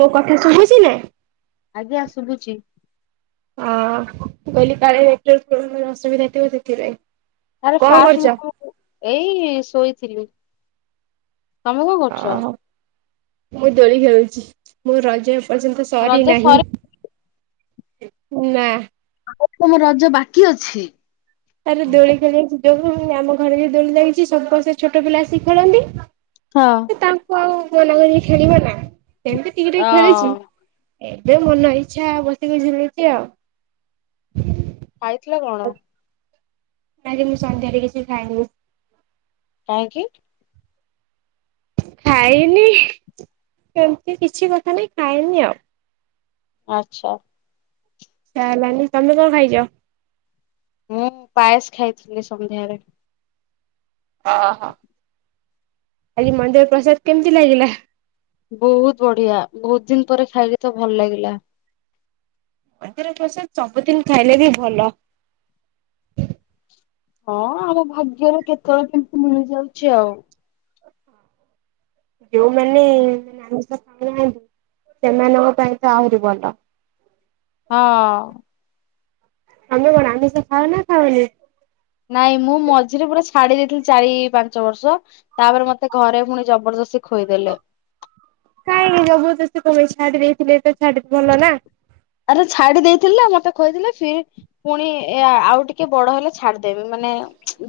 ମୋ କଥା ଶୁଭୁଛି ନା? ଆଜ୍ଞା ଶୁଭୁଛି। ହଁ ମୁଁ କହିଲି କାଳେତୋ ଫୋନରେ ଅସୁବିଧା ଥିବ ସେଥିପାଇଁ। ଆରେ କଣ ଫାଷ୍ଟ କରୁଛ? ମୁଁ କ ଏଇ ଶୋଇଥିଲି। ତମେ କଣ କରୁଛ? ଓହୋ ମୁଁ ଦୋଳି ଖେଳୁଛି ମଁ ରଜ ଏ ପର୍ଯ୍ୟନ୍ତ ରଜ ସରିନାହିଁ ସରି ନା। ଆ ତମ ରଜ ବାକି ଅଛି? ତାରେ ଦୋଳି ଖେଳିବାକୁ ଯିବାକୁ ଆମ ଘରେ ଯଉ ଦୋଳି ଲାଗିଛି ସବୁପା ସେଇ ଛୋଟ ପିଲା ଆସିକି ଖେଳନ୍ତି। ହଁ। ତ ତାଙ୍କୁ ଆଉ ମନା କରିକି ଖେଳିବ ନା ସେମତି ଟିକେ ଅ ଟିକେ ଖେଳିଚି ଏବେ ମନ ଇଚ୍ଛା ବସିକି ଝୁଲୁଚି ଆଉ। ଖାଇଥିଲା କଣ? ନାଇଁ ଯେ ମୁଁ ସନ୍ଧ୍ୟାରେ କିଛି ଖାଇନି। କାହିଁକି? ଖାଇନି ସେମିତି କିଛି କଥା ନାଇଁ ଖାଇନି ଆଉ। ଆଚ୍ଛା। ଇଚ୍ଛା ହେଲାନି ତମେ କଣ ଖାଇଚ? ମୁଁ ପାଏସ ଖାଇଥିଲି ସନ୍ଧ୍ୟାଏଳେ। ଅ ହ ଆଜି ମନ୍ଦିର ପ୍ରସାଦ କେମିତି ଲାଗିଲା? ବହୁତ ବଢିଆ ବହୁତ ଦିନ ପରେ ଖାଇଲି ତ ଭଲ ଲାଗିଲା। ମନ୍ଦିର ପ୍ରସାଦ ସବୁଦିନ ଖାଇଲେ ବି ଭଲ। ହଁ ଆମ ଭାଗ୍ୟରେ କେତେବେଳେ କେମିତି ମିଳିଯାଉଚି ଆଉ। ଯୋଉମାନେ ଆମିଷ ଖଉନାହାନ୍ତି ସେମାନଙ୍କ ପାଇଁ ତ ଆହୁରି ଭଲ। ହଁ। ତମେ କଣ ଆମିଷ ଖାଅ ନା ଖାଅନି? ନାଇଁ ମୁଁ ମଝିରେ ପୁରା ଛାଡି ଦେଇେଇଥିଲି ଚାରି ପାଞ୍ଚ ବର୍ଷ। ତାପରେ ମତେ ଘରେ ପୁଣି ଜବରଦସ୍ତି ଖୋଇଦେଲେ। କାଇହିଁକି ଜବରଦସ୍ତ କାଲେ ଛାଡି ଦେଇଥିଲେ ତ ଛାଡି ଭଲ ନା। ଆରେ ଛାଡି ଦେଇଥିଲେ ନା ମତେ ଖୋଇଦେଲେ ଫିର ପୁଣି ଏ ଆଉ ଟିକେ ବଡ ହେଲେ ଛାଡିଦେବି ମାନେ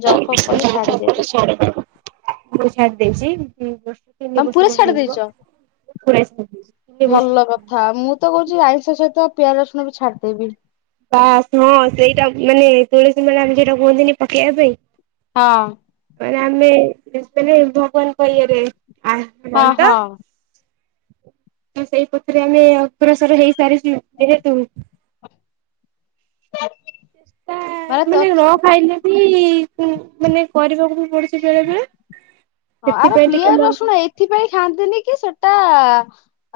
ଜବ୍ ଫବ୍ କଲେ ମୁଁ ଛାଡିଦେବି। ଛାଡ଼ି ଦେଇଚି [unintelligible] ତିନି ବର୍ଷ ଖଣ୍ଡେ ତମେ ପୁରା ଛାଡି ହେଇଯିବ ଦେଇଚ? ମୁଁ ପୁରା ଛାଡିଦେଇଚି [unintelligible] ଥା ମୁଁ ତ କହୁଚି ଆଇଁଷ ସହିତ ପିଆଜ ରସୁଣ ବି ଛାଡିଦେବି। ବାସ୍ ହଁ ସେଇଟା ମାନେ ତୁଳସୀ ମାଳା ଆମେ ଯୋଉଟା କୁହନ୍ତିନି ପକେଇବା ପାଇଁ ହଁ। ଟା ପରେ ଆମେ [unintelligible] ଭବାନଙ୍କ ଇଏରେ ଆ ହଁ କଣ ତ ହଁ ସେଇ ପଥରେ ଆମେ ଅଗ୍ରସର ହେଇ ସାରିଚୁ ଯେହେତୁ [inaudible] ସେଟା ମାନେ ନ ଖାଇଲେ ବି ମାନେ କରିବାକୁ ପଡୁଚି ବେଳେ ବେଳେ ହଁ ଆରେ ସେଥିପାଇଁ ଟିକେ ପିଆଜ ମ ରସୁଣ ଏଇଥିପାଇଁ ଖାଆନ୍ତିନି କି ସେଟା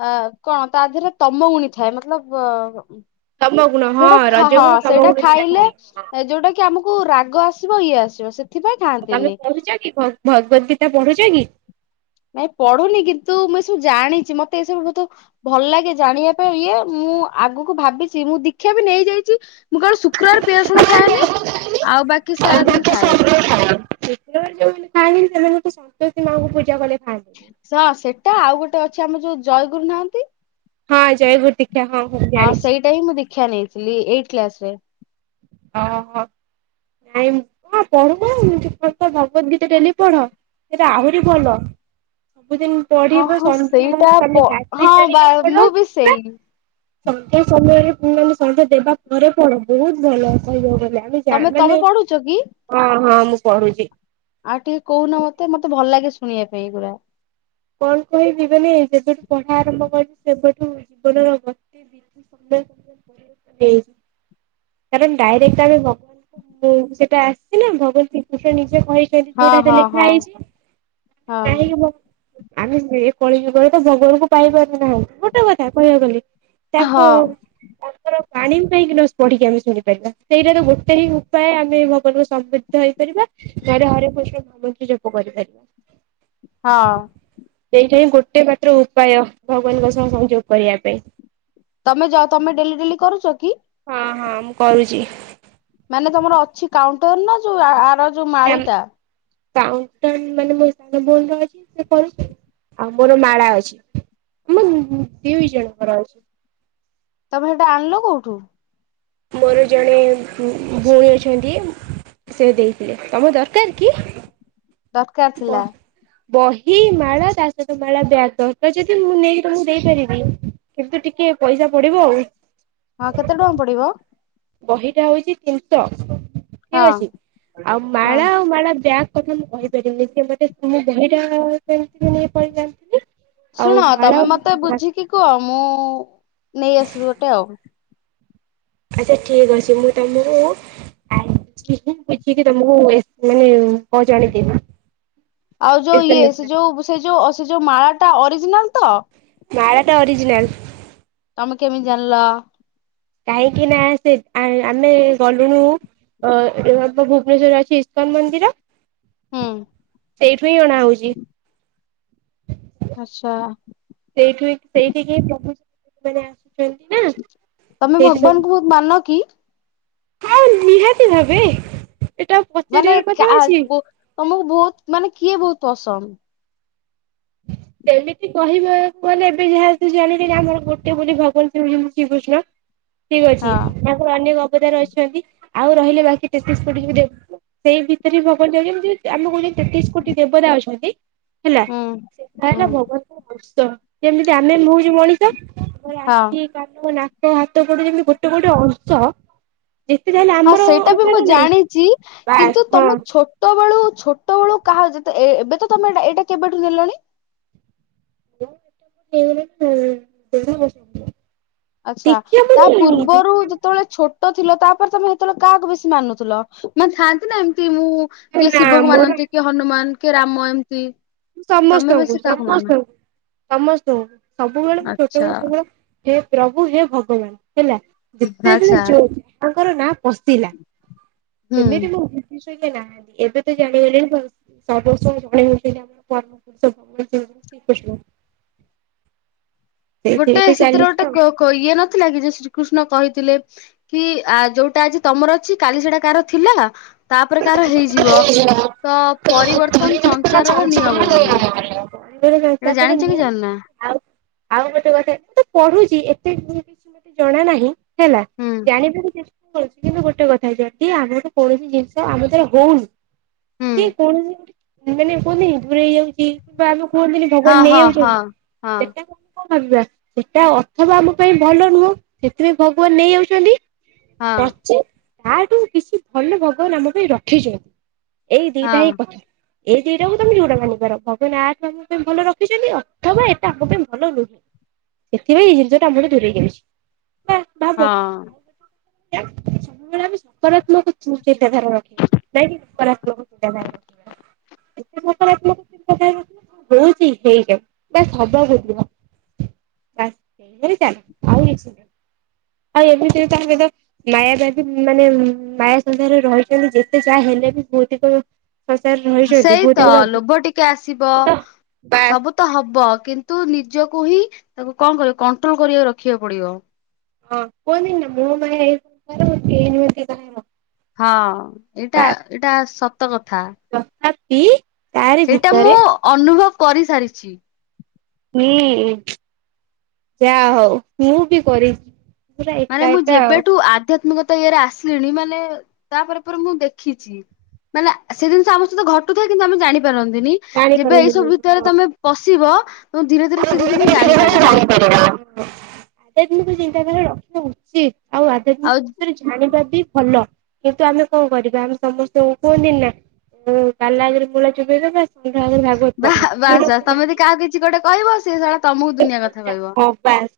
ଅ କଣ ତା ଦେହରେ ତମ ଗୁଣି ଥାଏ ମତଲବ ତମ ଗୁଣ ହଁ ସେଟା ଖା ରଜ ହଁ ଗୁଣ ତମ ସେଇଟା ଗୁଣ ଯୋଉଟା ଖାଇଲେ ଥାଏ। ହଁ ଯୋଉଟା କି ଆମକୁ ରାଗ ଆସିବ ଇଏ ଆସିବ ସେ ତମେ ପଢୁଛ କି ଭ ଭଗବତ ଗୀତା ପଢୁଛ କି? ନାଇଁ ପଢୁନି କିନ୍ତୁ ମୁଁ ଏସବୁ ଜାଣିଚି ମତେ ଏସବୁ ବହୁତ ଭଲ ଲାଗେ ଜାଣିବା ପାଇଁ ଇଏ ମୁଁ ଆଗକୁ ଭାବିଚି ମୁଁ ଦୀକ୍ଷା ବି ନେଇ ଯାଇଚି ମୁଁ କେବଳ ଶୁକ୍ରବାର ପିଆଜ ରସୁଣ ଖାଏନି ଆଉ ବାକି ସାରାଦିନ ବାକି ଖାଏ। ସବୁବେଳେ ଶୁକ୍ରବାର ଯୋଉମାନେ ଖାଆନ୍ତିନି ସେମାନଙ୍କୁ ସନ୍ତୋଷୀ ମାଆଙ୍କୁ ପୂଜା କଲେ ଖାଆନ୍ତିନି। ସା ସେଟା ଆଉ ଗୋଟେ ଅଛି ଆମର ଯୋଉ ଜୟଗୁରୁ ନାହାନ୍ତି? ହଁ ଜୟଗୁରୁ ଦୀକ୍ଷା ହଁ। ହଁ ଜାଣିଛି ସେଇଟା ହିଁ ମୁଁ ଦୀକ୍ଷା ନେଇଥିଲି ଏଇଟ୍ କ୍ଲାସ ରେ। ଓହୋ। ନାଇଁ ହଁ ପଢୁ ନ ଭଗବତ୍ ଗୀତା ଡେଲି ପଢ? ସେଟା ଆହୁରି ଭଲ ସବୁଦିନ ହଁ ପଢିବ ହଁ ସନ୍ଧ୍ୟା ସେଇଟା ପ ତମେ ଗାଧେଇ ହଁ ବା ସାରିକି ପଢ଼ ମୁଁ ବି ସେଇ ସନ୍ଧ୍ୟା ସମୟରେ ମାନେ ସନ୍ଧ୍ୟା ଦେବା ପରେ ପଢ ବହୁତ ଭଲ କହିବାକୁ ଗଲେ ଅନୀ ଯା ତମେ ତମେ ମାନେ ପଢୁଛ କି? ହଁ ହଁ ମୁଁ ପଢୁଚି। ଆ ଟିକେ କହୁନ ମତେ ମତେ ଭଲ ଲାଗେ ଶୁଣିବା ପାଇଁ ଏଇଗୁରା। କଣ କହିବି ମାନେ ଯେବେଠୁ ପଢା ଆରମ୍ଭ କରିଛି ସେବେଠୁ ଜୀବନର ଗ [unintelligible] କାରଣ ଡ଼ାଇରେକ୍ଟ ଆମେ ଭଗବାନଙ୍କୁ ସେଟା ଆସିଚି ନା, ଭଗବାନ ଶ୍ରୀକଷ୍ଣ ନିଜେ କହି ସେଠି ହଁ ଯୋଉଟା ହଁ ଲେଖା ହଁ। ହେଇଚି ହଁ [unintelligible] ଆମେ ଏ କଳି ଯୁଗରେ ତ ଭଗବାନଙ୍କୁ ପାଇପାରୁ ନାହାନ୍ତି, ଗୋଟେ କଥା କହିବାକୁ ଗଲେ। ହଁ ତାକୁ ତାଙ୍କର ବାଣୀ କାହିଁକି ନ ପଢିକି ଆମେ ଶୁଣିପାରିବା, ସେଇଟା ତ ଗୋଟେ ହିଁ ଉପାୟ ଆମେ ଭଗବାନଙ୍କୁ ସମୃଦ୍ଧ ହେଇପାରିବା। ନହେଲେ ହରେ କୃଷ୍ଣ ନାମ ହି ଜପ କରିପାରିବା। ହଁ। ସେଇଟା ହିଁ ଗୋଟେ ମାତ୍ର ଉପାୟ ଭଗବାନଙ୍କ ସହ ସଂଯୋଗ କରିବା ପାଇଁ। ତମେ ଜ ତମେ ଡେଲି ଡେଲି କରୁଚ କି? ହଁ ହଁ ମୁଁ କରୁଚି। ମାନେ ତମର ଅଛି କାଉଣ୍ଟର ନା ଯୋଉ ଆର ଯୋଉ ମାଳି ଟା? କାଉଣ୍ଟର ମାନେ ମୋ ସାନ ଭଉଣୀ ର ଅଛି ସେ କରୁଚି, ଆଉ ମୋର ମାଳା ଅଛି। ଆମ ଦୁଇ ଜଣ ଙ୍କର ଅଛି। ତମେ ହେଟା ଆଣିଲ କୋଉଠୁ? ମୋର ଜଣେ ଭଉଣୀ ଅଛନ୍ତି ସେ ଦେଇଥିଲେ ତମ ଦରକାର କି? ଦରକାର ବ ଥିଲା ବହି ମାଳା ତା ସହିତ ମାଳା ବ୍ୟାଗ ଦରକାର ଯଦି ମୁଁ ନେଇକି ତମକୁ ଦେଇପାରିବି। କିନ୍ତୁ ଟିକେ ପଇସା ପଡିବ ଆଉ। ହଁ କେତେ ଟଙ୍କା ପଡିବ? ବହିଟା ହଉଛି ତିନିଶ। ଠିକ ହଁ ଅଛି, ଆଉ ହଁ ମାଳା ଆଉ ମାଳା ବ୍ୟାଗ୍ କଥା ମୁଁ କହି ପାରିବି, ସେ ମତେ ମୁ ବହିଟା କେ [unintelligible] ଜାଣିଥିଲି। ଆଉ ଶୁଣ ମାଳ ତମେ ମତେ ଆଚ୍ଛା ବୁଝିକି କୁହ ମୁଁ ନେଇଆସିବି ଗୋଟେ ଆଉ। ଆଚ୍ଛା ଠିକ ଅଛି, ମୁଁ ତମକୁ [unintelligible] ବୁଝିକି ତମକୁ ମାନେ କ ଜ ଆଣିିକିବି। ଆଉ ଯୋଉ ଇଏ ସେ ଯୋଉ ସେ ଯୋଉ ସେ ଯୋଉ ମାଳା ଟା ଅରିଜିନାଲ ତ? ମାଳଟା ଅରିଜନାଲ। ତମେ କେମିତି ଜାଣିଲ? କାହିଁକି ନା ସେ ଆମେ ଗଲୁନୁ ଅ ଭୁବନେଶ୍ୱର ଅଛି ଇସ୍କାନ ମନ୍ଦିର। ହୁଁ ସେଇଥି ପାଇଁ ଅଣା ହଉଚି। ଆଛା। ସେଇଠୁ [unintelligible] ତମେ ସେଇଠି ସବୁ ଭଗବାନଙ୍କୁ ବହୁତ ମାନ କି? ହଁ ନିହାତି ଭାବେ ଏଟା ମାନେ ପଚାରିବାର କଥା କାହା ଅଛି। ତମକୁ ବହୁତ ମାନେ କିଏ ବହୁତ ପସନ୍ଦ? ସେମିତି କହିବା ମାନେ ଏବେ ଯାହାେତୁ ଜାଣିଲେ ଆମର ଗୋଟେ ବୋଲି ଭଗବାନ ଶ୍ରୀ ଶ୍ରୀକୃଷ୍ଣ। ଠିକ୍ ଅଛି ହଁ ତାଙ୍କର ଅନେକ ଅବଦାର ଅଛନ୍ତି ଆଉ ରହିଲେ ବାକି ତେତିଶ କୋଟିକି ବି ସେଇ ଭିତରେ ଭଗବାନ ଯତି ଆମେ କହୁଛ ତେତିଶ କୋଟି ଦେବତା ଅଛନ୍ତି ହେଲା। ହୁଁ ସେଟା ହୁଁ ହେଲା ଭଗବାନଙ୍କ ବତ୍ସ ଯେମିତି ଆମେ ବି ହୋଉଚି ମଣିଷ ଆମର ହଁ ଆଖି ତାଙ୍କ ନାକ ହାତ ଗୋଟେ ଯେମିତି ଗୋଟେ ଗୋଟେ ଅଂଶ ଯେତେ ଯାହାଲେ ଆ ହଁ ସେଇଟା ବି ମୁଁ ଜାଣିଚି ବାସ୍ କିନ୍ତୁ ହଁ ତମ ଛୋ ଛୋଟବେଳୁ ଛୋଟବେଳୁ କାହାର ଯେତେ ଏବେ ତମେ ଏଇଟା କେବେଠୁ ନେଲଣି [unintelligible] ଆଚ୍ଛା ଦେଖିବା ତା ମୁଁ ନେଇନି ପୂର୍ବରୁ ଦେଖିବା ଯେତେବେଳେ ଛୋଟ ଥିଲ ତାପରେ ତମେ ସେତେବେଳେ କାହାକୁ ବେଶୀ ମାନୁଥିଲ ମାନେ ଥାଆନ୍ତି ନା ଏମିତି ମୁଁ କିଏ ନା ଶିବ ଙ୍କୁ ମୋର ମାନନ୍ତି କିଏ ହନୁମାନ କିଏ ରାମ ଏମତି ସମସ୍ତଙ୍କୁ ସମସ୍ତଙ୍କୁ ସମସ୍ତଙ୍କୁ ସବୁବେଳେ ଆଚ୍ଛା ଛୋଟବେଳୁ କେବଳ ହେ ପ୍ରଭୁ ହେ ଭଗବାନ ହେଲା ଯେତେବେଳେ ଯୋଉ ତାଙ୍କର ନାଁ ପଶିଲା ଁ ତମେ ବି ମୁଁ [unintelligible] ନାହାନ୍ତି ଏବେ ତ ଜାଣି ଗଲେଣି ଆଉ। [unintelligible] ଗୋଟେ ଏଇଠି ଚାଲିଛି ସେଥିରେ ଆଉ। ଗୋଟେ ଇଏ ନଥିଲା କି ଯୋ ଶ୍ରୀକୃଷ୍ଣ କହିଥିଲେ କି ଆ ଯୋଉଟା ଆଜି ତମର ଅଛି କାଲି ସେଟା କାହାର ଥିଲା। ତାପକାର ହେଇଯିବ ତ ପରିବର୍ତ୍ତନ ପରିବାର ସଂସାରର ନିୟମ ବୋଲି ପରିବାର ଏଇଟା ଯେହେଟୁ ଜାଣିଛ କି ପମାନେ ଜାଣିନା? ଆଉ ଆଉ ଗୋଟେ କଥା ମୁଁ ତ ପଢୁ। ଛି ଏତେ କିଛି ମତେ ଜଣା ନାହିଁ ହେଲା ହୁଁ ଜାଣିବାକୁ ଚେଷ୍ଟା କରୁଛି କିନ୍ତୁ ଗୋଟେ କଥା ଯଦି ଆମ ଗୋଟେ କୌଣସି ଜିନିଷ ତ ଆମର ଦ୍ୱାର ହୋଉନି ହୁଁ କି କଣ ପାଇଁ ଗୋଟେ। ମାନେ କୁହନ୍ତିି ଦୂରେ ହେଇଯାଉଛି କିମ୍ବା ଆମେ କୁହନ୍ତୁନ ହଁ ଭଗବାନ ହଁ ହଁ ନେଇଯାଉଛନ୍ତି ହଁ ସେଟା କଣ ଭାବିବା ସେଟା ଅର୍ଥ ବା ଆମ ପାଇଁ ଭଲ ନୁହଁ ସେଥିପାଇଁ ଭଗବାନ ନେଇ ଯାଉଛନ୍ତି। ହଁ ନଚେତ୍‌ ଆଠୁ କିଛି ଭଲ ଭଗବାନ ଆମ ପାଇଁ ରଖିଛନ୍ତି। ଏଇ ଦିଇଟା ହିଁ ହଁ କଥା। ଏଇ ଦିଇଟାକୁ ତମେ ଯୋଉଟା ଭଲ ପର ଭଗବାନ ଆମ ପାଇଁ ଭଲ ରଖିଛନ୍ତି ଅଥବା ଏଟା ଆମ ପାଇଁ ଭଲ ନୁହେଁ। ସେଥିପାଇଁ ଏଇ ଜିନିଷ ଟା ଆମର ଦୂରେଇ ଯାଉଚି। ଭାବ ହଁ ଆ ସବୁବେଳେ ଆମେ ସକାରାତ୍ମକ ଚିନ୍ତାଧାରଣା। ନାଇକି ନକାତ୍ମକ ଚିନ୍ତାଧାରା ରଖିବା ଏତେ ନକରାତ୍ମକ ଚିନ୍ତା ରଖିବା। ହୋଉଚି ହେଇଟା ବାସ୍ ହବାକୁ ଦିଅ। ଚା ହେ଼ଇଗଲା ଚାଲ୍ ଆଉ କିଛି ନାହିଁ। ଆଉ ଏମିତି ତାହାଲେ ତ ମାୟା ବାବି ମାନେ ମାୟା ସଂସାରେ ରହି କହିଲି ଯେତେ ଯାଏ ହେଲେ ବି ପୁଅଟେ ତ। ସାଂସାର ରେ ରହିଛନ୍ତି ସେଇ ତ ବିଭୂତି ବାବୁ ଲୋଭ ଟିକେ ଆସିବ ସବୁ ତ ହବ କିନ୍ତୁ ନିଜକୁ ହିଁ ତାକୁ କଣ କରିବ କଣ୍ଟ୍ରୋଲ କରିବାକୁ ରଖିବାକୁ ପଡିବ। ହଁ ହବନି ନା ମୁଁ ପାଇଁ ତିନ ରୁ ଏଗାର ଟା ହବ। ହଁ ଏଟା ଏଟା ସତ କଥା। ତଥାପି ତାରି ସେଇଟା ମୁଁ ଭିତରେ ଅନୁଭବ କରିସାରିଚି। ହୁଁ ଯାହା ହୋଉ ମୁଁ ବି କରିଚି। ମାନେ ମୁଁ, ଯେବେଠୁ ଆଧ୍ୟାତ୍ମିକତା ଇଏରେ ଆସିଲିଣି, ମାନେ ତା'ପରେ ପରେ ମୁଁ ଦେଖିଚି। ମାନେ ସେ ଜିନିଷ ଆମ ସହିତ ଘଟୁଥାଏ। କିନ୍ତୁ ଆମେ ଜାଣିପାରନ୍ତିନି। ଯେବେ ଏଇ ଜାଣିପାରନ୍ତିନି ସବୁ ଭିତରେ ତମେ ପଶିବ, ତ ଧୀରେ ଧୀରେ ସେ ଜିନିଷ ତମେ ଜାଣିପାରିବଁ। ଅଧ୍ୟାତ୍ମିକ ଚିନ୍ତାଧାରା, ରଖିବା ଉଚିତ୍। ଆଉ ଆଉ ଅଧ୍ୟାତ୍ମିକ ବିଷୟରେ ଜା ଜାଣିବା ବି ଭଲ, କିନ୍ତୁ ଆମେ କଣ କରିବା ଆମେ ସମସ୍ତଙ୍କୁ କୁହନ୍ତିନିନା କାଲା ଆଗରେ ମୂଳା ଚୋବେଇଦବା, ଷଣ୍ଢ ଆଗରେ ଭାଗବତ୍ ବା ପଢ଼ିବା ବାସ୍ ଯୋଉଟା ବାସ୍ ତମେ କୁହନ୍ତି। ଯଦି କାହାକୁ କିଛି ଗୋଟେ କହିବ, ସେ ଶଳା ତମକୁ ଦୁିନିଆ କଥା କ ହଁ ବାସ୍,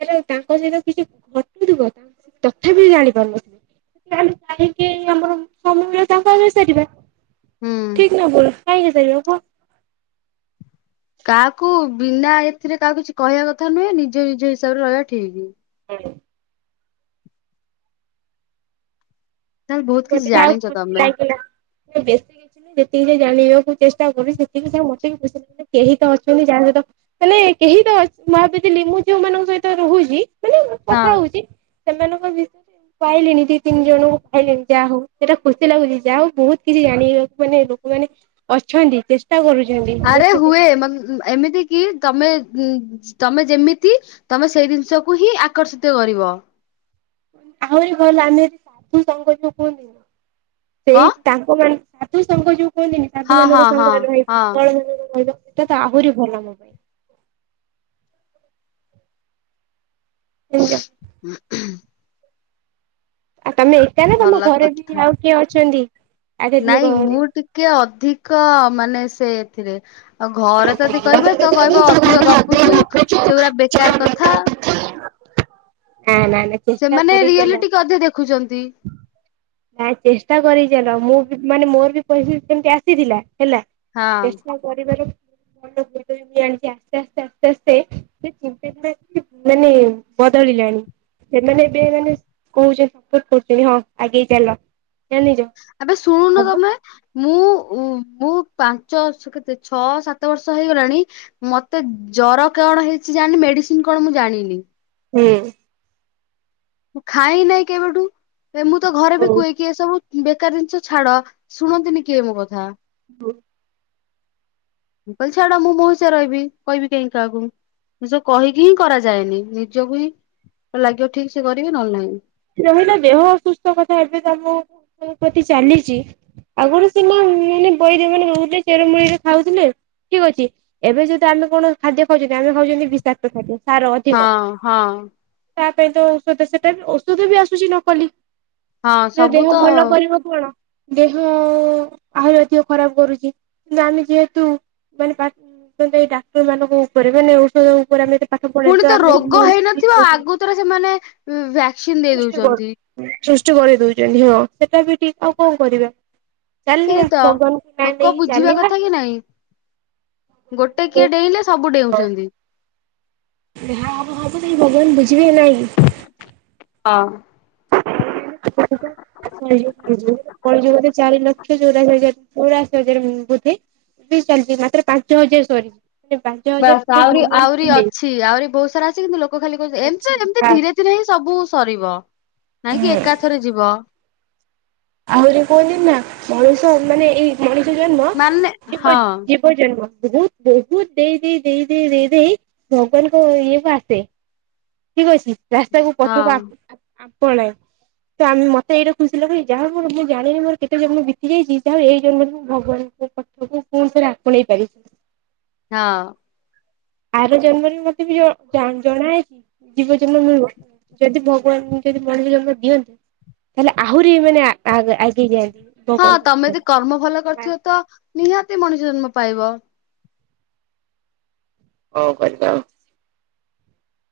ହେଲେ ତାଙ୍କ ସହିତ କିଛି ଘଟୁଥୁବ। ତାଙ୍କୁ ତଥାପି ଜାଣି ପାରୁନଥିବ। ତା, ହେଲେ କାହିଁକି ଆମର ସମୟରା, ତାଙ୍କ ଆଗରେ ସାରିବା? ହୁଁ। ଠିକ୍ ନା ଭୁଲ୍ କାଇଁହେଇପାରିବ କୁହ? କାହାକୁ ବିନା ଏଥିରେ କାହାକୁ କିଛି କହିଆ କଥା ନୁହେଁ। ନିଜେ ନିଜ ହିସାବରେ ରହିବା ଠିକ୍। ହଁ। ତାହେଲେ ବହୁତ କିଛି ମୋତେ ଯାହା ହଉ ଜାଣିଛ ଖୁସି ତମେ ଲାଗିଲା। ମୁଁ ବେଶୀ ଯେତିକି ଯାଏ ଜାଣିବାକୁ ଚେଷ୍ଟା କରୁଛି, ସେତିକି ସେ ମତେ ବି ପଇସା [inaudible] କେହି ତ ଅଛନ୍ତି, ଯାହା ସହିତ। ହେଲେ କେହି ତ ଅଛ୍ ମୁଁ ଭାବିଥିଲି, ମୁଁ ଯେଉଁ ମାନଙ୍କ ସହିତ ରହୁଚି ମାନେ ହଁ। କଥା ହଉଛି, ସେମାନଙ୍କ ବିଷ୍ ପାଇଲିଣି ଦି ତିନି ଜଣଙ୍କୁ ପାଇଲିଣି। ଯାହା ହଉ ସେଟା ଖୁସି ଲାଗୁଚି, ଯାହା ହଉ ବହୁତ କିଛି ଜାଣି ବାକୁ ମାନେ ଲୋକମାନେ ଅଛନ୍ତି। ଚେଷ୍ କ୍ଷା କରୁଛନ୍ତି, ଆରେ ବେଶୀତିକ ହୁଏ ମା- ଏମିତି କି ତମେ ଉଁ ତମେ ଯେମିତି, ତମେ ସେଇ ଜିନିଷକୁ ହିଁ ଆକର୍ଷିତ କରିବ। ଆହୁରି ଭଲ, ଆମେ ଯଦି ସାଧୁସଙ୍ଗ ଯଉ କୁହନ୍ତିିନି, କଣ ସେଇ ତାଙ୍କ ମାନ ସାଧୁ ସଂଙ୍ଗ ଯୋଉ କୁହନ୍ତିନି, ହଁ ସାଧୁ ହଁ ମାନଙ୍କ ହଁ ସଂଙ୍ଗରେ ରହିବ, ହଁ ତଳ ମାନଙ୍କ ରେ ରହିବ। ଏଇଟା ତ ଆହୁରି ଭଲ ମୋ ପାଇଁ। ଆଜ୍ଞା। [inaudible] ଆଉ, ତମେ ଏକା ନା ତମ ଭଲ ଘରେ ବି କଥା ଆଉ କିଏ ଅଛନ୍ତି, ଆଧ୍ୟାତ୍ମିକଅରେ? କିଏ ଅଧିକ ମାନେ ସେ ଏଥିରେ। ଆଉ ଘରେ ଯଦି କହିବେ ତ କହିବ ଅଧିକ ଗପୁଛୁ, ସେଗୁରା ବେକାର କଥା। ଆଁ, ନାଇଁ ନାଇଁ। ସେମାନେ ରିୟଲି ଟିକେ ଅଧେ ଦେଖୁଛନ୍ତି। ନାଇଁ ଚେଷ୍ଟା କରି ଚାଲ, ମୁଁ ବି ମାନେ ମୋର ବି ପରିସ୍ଥିତି ସେମତି ଆସିଥିଲା ହେଲା। ହଁ ଚେଷ୍ଟା କରିବାରୁ [inaudible] ଆସ୍ତେ ଆସ୍ତେ ଆସ୍ତେ, ସେ କୁଂପି ଗୁଡାକି ମାନେ ବଦଳିଲାଣି। ସେମାନେ ଏବେ ମାନେ କହୁଛନ୍ତି, ସପୋର୍ଟ କରୁଛନ୍ତି ହଁ, ଆଗେଇ ଚାଲ। ଜାଣିଛ। ଆବେ ଶୁଣୁନ ତମେ ମୁଁ ଉ ମୁଁ ପାଞ୍ଚ ସ କେତେ, ଛଅ ସାତ ବର୍ଷ ହେଇଗଲାଣି। ମତେ ଜର କଣ ହେଇଛି, ଜାଣିନି। ମେଡିସିନ କଣ ମୁଁ ଜାଣିନି। ହୁଁ। ମୁଁ ଖାଇ ନାହିଁ କେବେଠୁ? ଏ ମୁଁ ତ ଘରେ ବି ହଉ କୁହେକ୍ କି ଏସବୁ ବେକାର ଜିନିଷ ଛାଡ। ଶୁଣନ୍ତିନି କିଏ ମୋ କଥା। ବୁ ମୁଁ କହିଲି ଛାଡ, ମୁଁ ମୋ ହିସାବରେ ରହିବି, କହିବି କାହିଁ କାହାକୁ? ଏସବ୍ କହିକି ହିଁ କରାଯାଏନି। ନିଜକୁ ହିଁ ଲାଗିବ ଠିକ୍ ସେ କରିବେ ନହେଲେ ନାହିଁ। ରହିିଲ ଦେହ ଅସୁସ୍ଥ କଥା ଏବେ ତମୁ [inaudible] ପ୍ରତି ଚାଲିଛି। ଆଉ ସେ ମା ମାନେ ବଇଦ ମାନେ ରହୁଥିଲେ ଚେରମୂଳିରେ ଖାଉଥିଲେ। ଠିକ ଅଛି ଏବେ ଯଦି ଆମେ କଣ ଖାଦ୍ୟ ଖାଉଛନ୍ତି ଆମେ ଖାଉଛନ୍ତି ବିଷାକ୍ତ ଖାଦ୍ୟ। ସାର ଅଧିକ ହଁ ହଁ ତା ପାଇଁ ତ ଔଷଧ ସେଟାରେ ପ୍ରସ୍ତତି ବି ଆସୁଛି ନକଲି। ହଁ ସେ ସବୁ ଦେହ ତ ଭଲ କରିବ କଣ ଦେହ ଆହୁରି ଅଧିକ ଖରାପ କରୁଛି କିନ୍ତୁ ଆମେ ଯେହେତୁ ମାନେ ଏଇ ଡାକ୍ତର ମାନଙ୍କ ଉପରେ ମାନେ ଔଷଧ ଉପରେ ଆମେ ପାଠ ପୁଣି ତ ରୋଗ ହେଇନଥିବ ପଢଯ୍ୟନ୍ତ [unintelligible] ଆଗତୁରା ସେମାନେ ଭ୍ୟାକ୍ସିନ ଦେଇ ଦଉଛନ୍ତି। କରୁ ସୃଷ୍ଟି କରି ଦଉଛନ୍ତି ହଁ ସେଟା ବି ଠିକ ଆଉ କଣ କରିବା। ଚାଲିବା ସେଇ ତ ଭଗବାନଙ୍କୁ ନାଁ ଲୋକ ନେଇକି ବୁଝିବା ଚାଲିବା। କଥା କି ନାଇଁ ଗୋଟେ କିଏ ଡେଇଁଲେ ସବୁ ଡେଇଉଁଛନ୍ତି। ହ ହବ ତଇ ଭଗବାନ ବୁଝିବେ ନାଇକି? ହଁ [unintelligible] ଳିଯିବଧ ଚାରି ଲକ୍ଷ ଚଉରାଶ ହଜାର ଚଉରାଶ ହଜାର ବୋଧେ? ଏବେ ଚାଲିଛି ମାତ୍ର ପାଞ୍ଚ ହଜାର ସରିଛି। ବାସ ହଜାର ଆହୁରି ଭଗବାନ ଆହୁରି ଥିଲେ ଅଛି ଆହୁରି ବହୁତ ସାରା ଅଛି କିନ୍ତୁ ଲୋକ ଖାଲି ଅଛି କହୁଛନ୍ତିମତି ଏମିତି ଧୀରେ ସେିନ ହିଁ ସବୁ ସରିବ। ନାଇଁ ହଁ। କି ଏକାଥରେ ଯିବ। ଆହୁରି କୁହନ୍ତି ନା ମଣିଷ ମାନେ ଏଇ ମଣିଷ ଜନ୍ମ ମାନେ ହଁ ଯିବ ଜମ ବହୁତ ବହୁତ ଦେଇ ଦେଇ ଦେଇ ଦେଇ ଦେଇ ଦେଇ ଭୋଗଲ କ ଇଏ ବି ଆସେ ଠିକ ଅଛି ରାସ୍ତାକୁ ପଛକୁ ହଁ ଆପଣ ତ ଆମେ ମତେ ଏଇଟା ଖୁସି ଲଖାଇ ଯାହା ହଉ ମୁଁ ଜାଣିନି ମୋର କେତେ ଜନ୍ମ ବିତିଯାଇଛି ଯାହାଉ ଏଇ ଜନ୍ମରେ ମୁଁ ଭଗବାନଙ୍କ ପାଖକୁ ପୁଣିଥରେ ଆପଣେଇ ପାରିଛି। ହଁ ଆର ଜନ୍ମରେ ମତେ ବି ଜଣାହଇଛି [unintelligible] [unintelligible] ଯଦି ଭଗବାନ ଯଦି ମଣିଷ ଜନ୍ମ ଦିଅନ୍ତି ତାହେଲେ ଆହୁରି ମାନେ ଆଗେଇ ଯାଆନ୍ତି। ହଁ ଭଗବାନଙ୍କ ତମେ ଯଦି ପାଖରେ କର୍ମ ଭଲ କରିଥିବ ତ ନିହାତି ମଣିଷ ଜନ୍ମ ପାଇବ। ହଉ କରିବା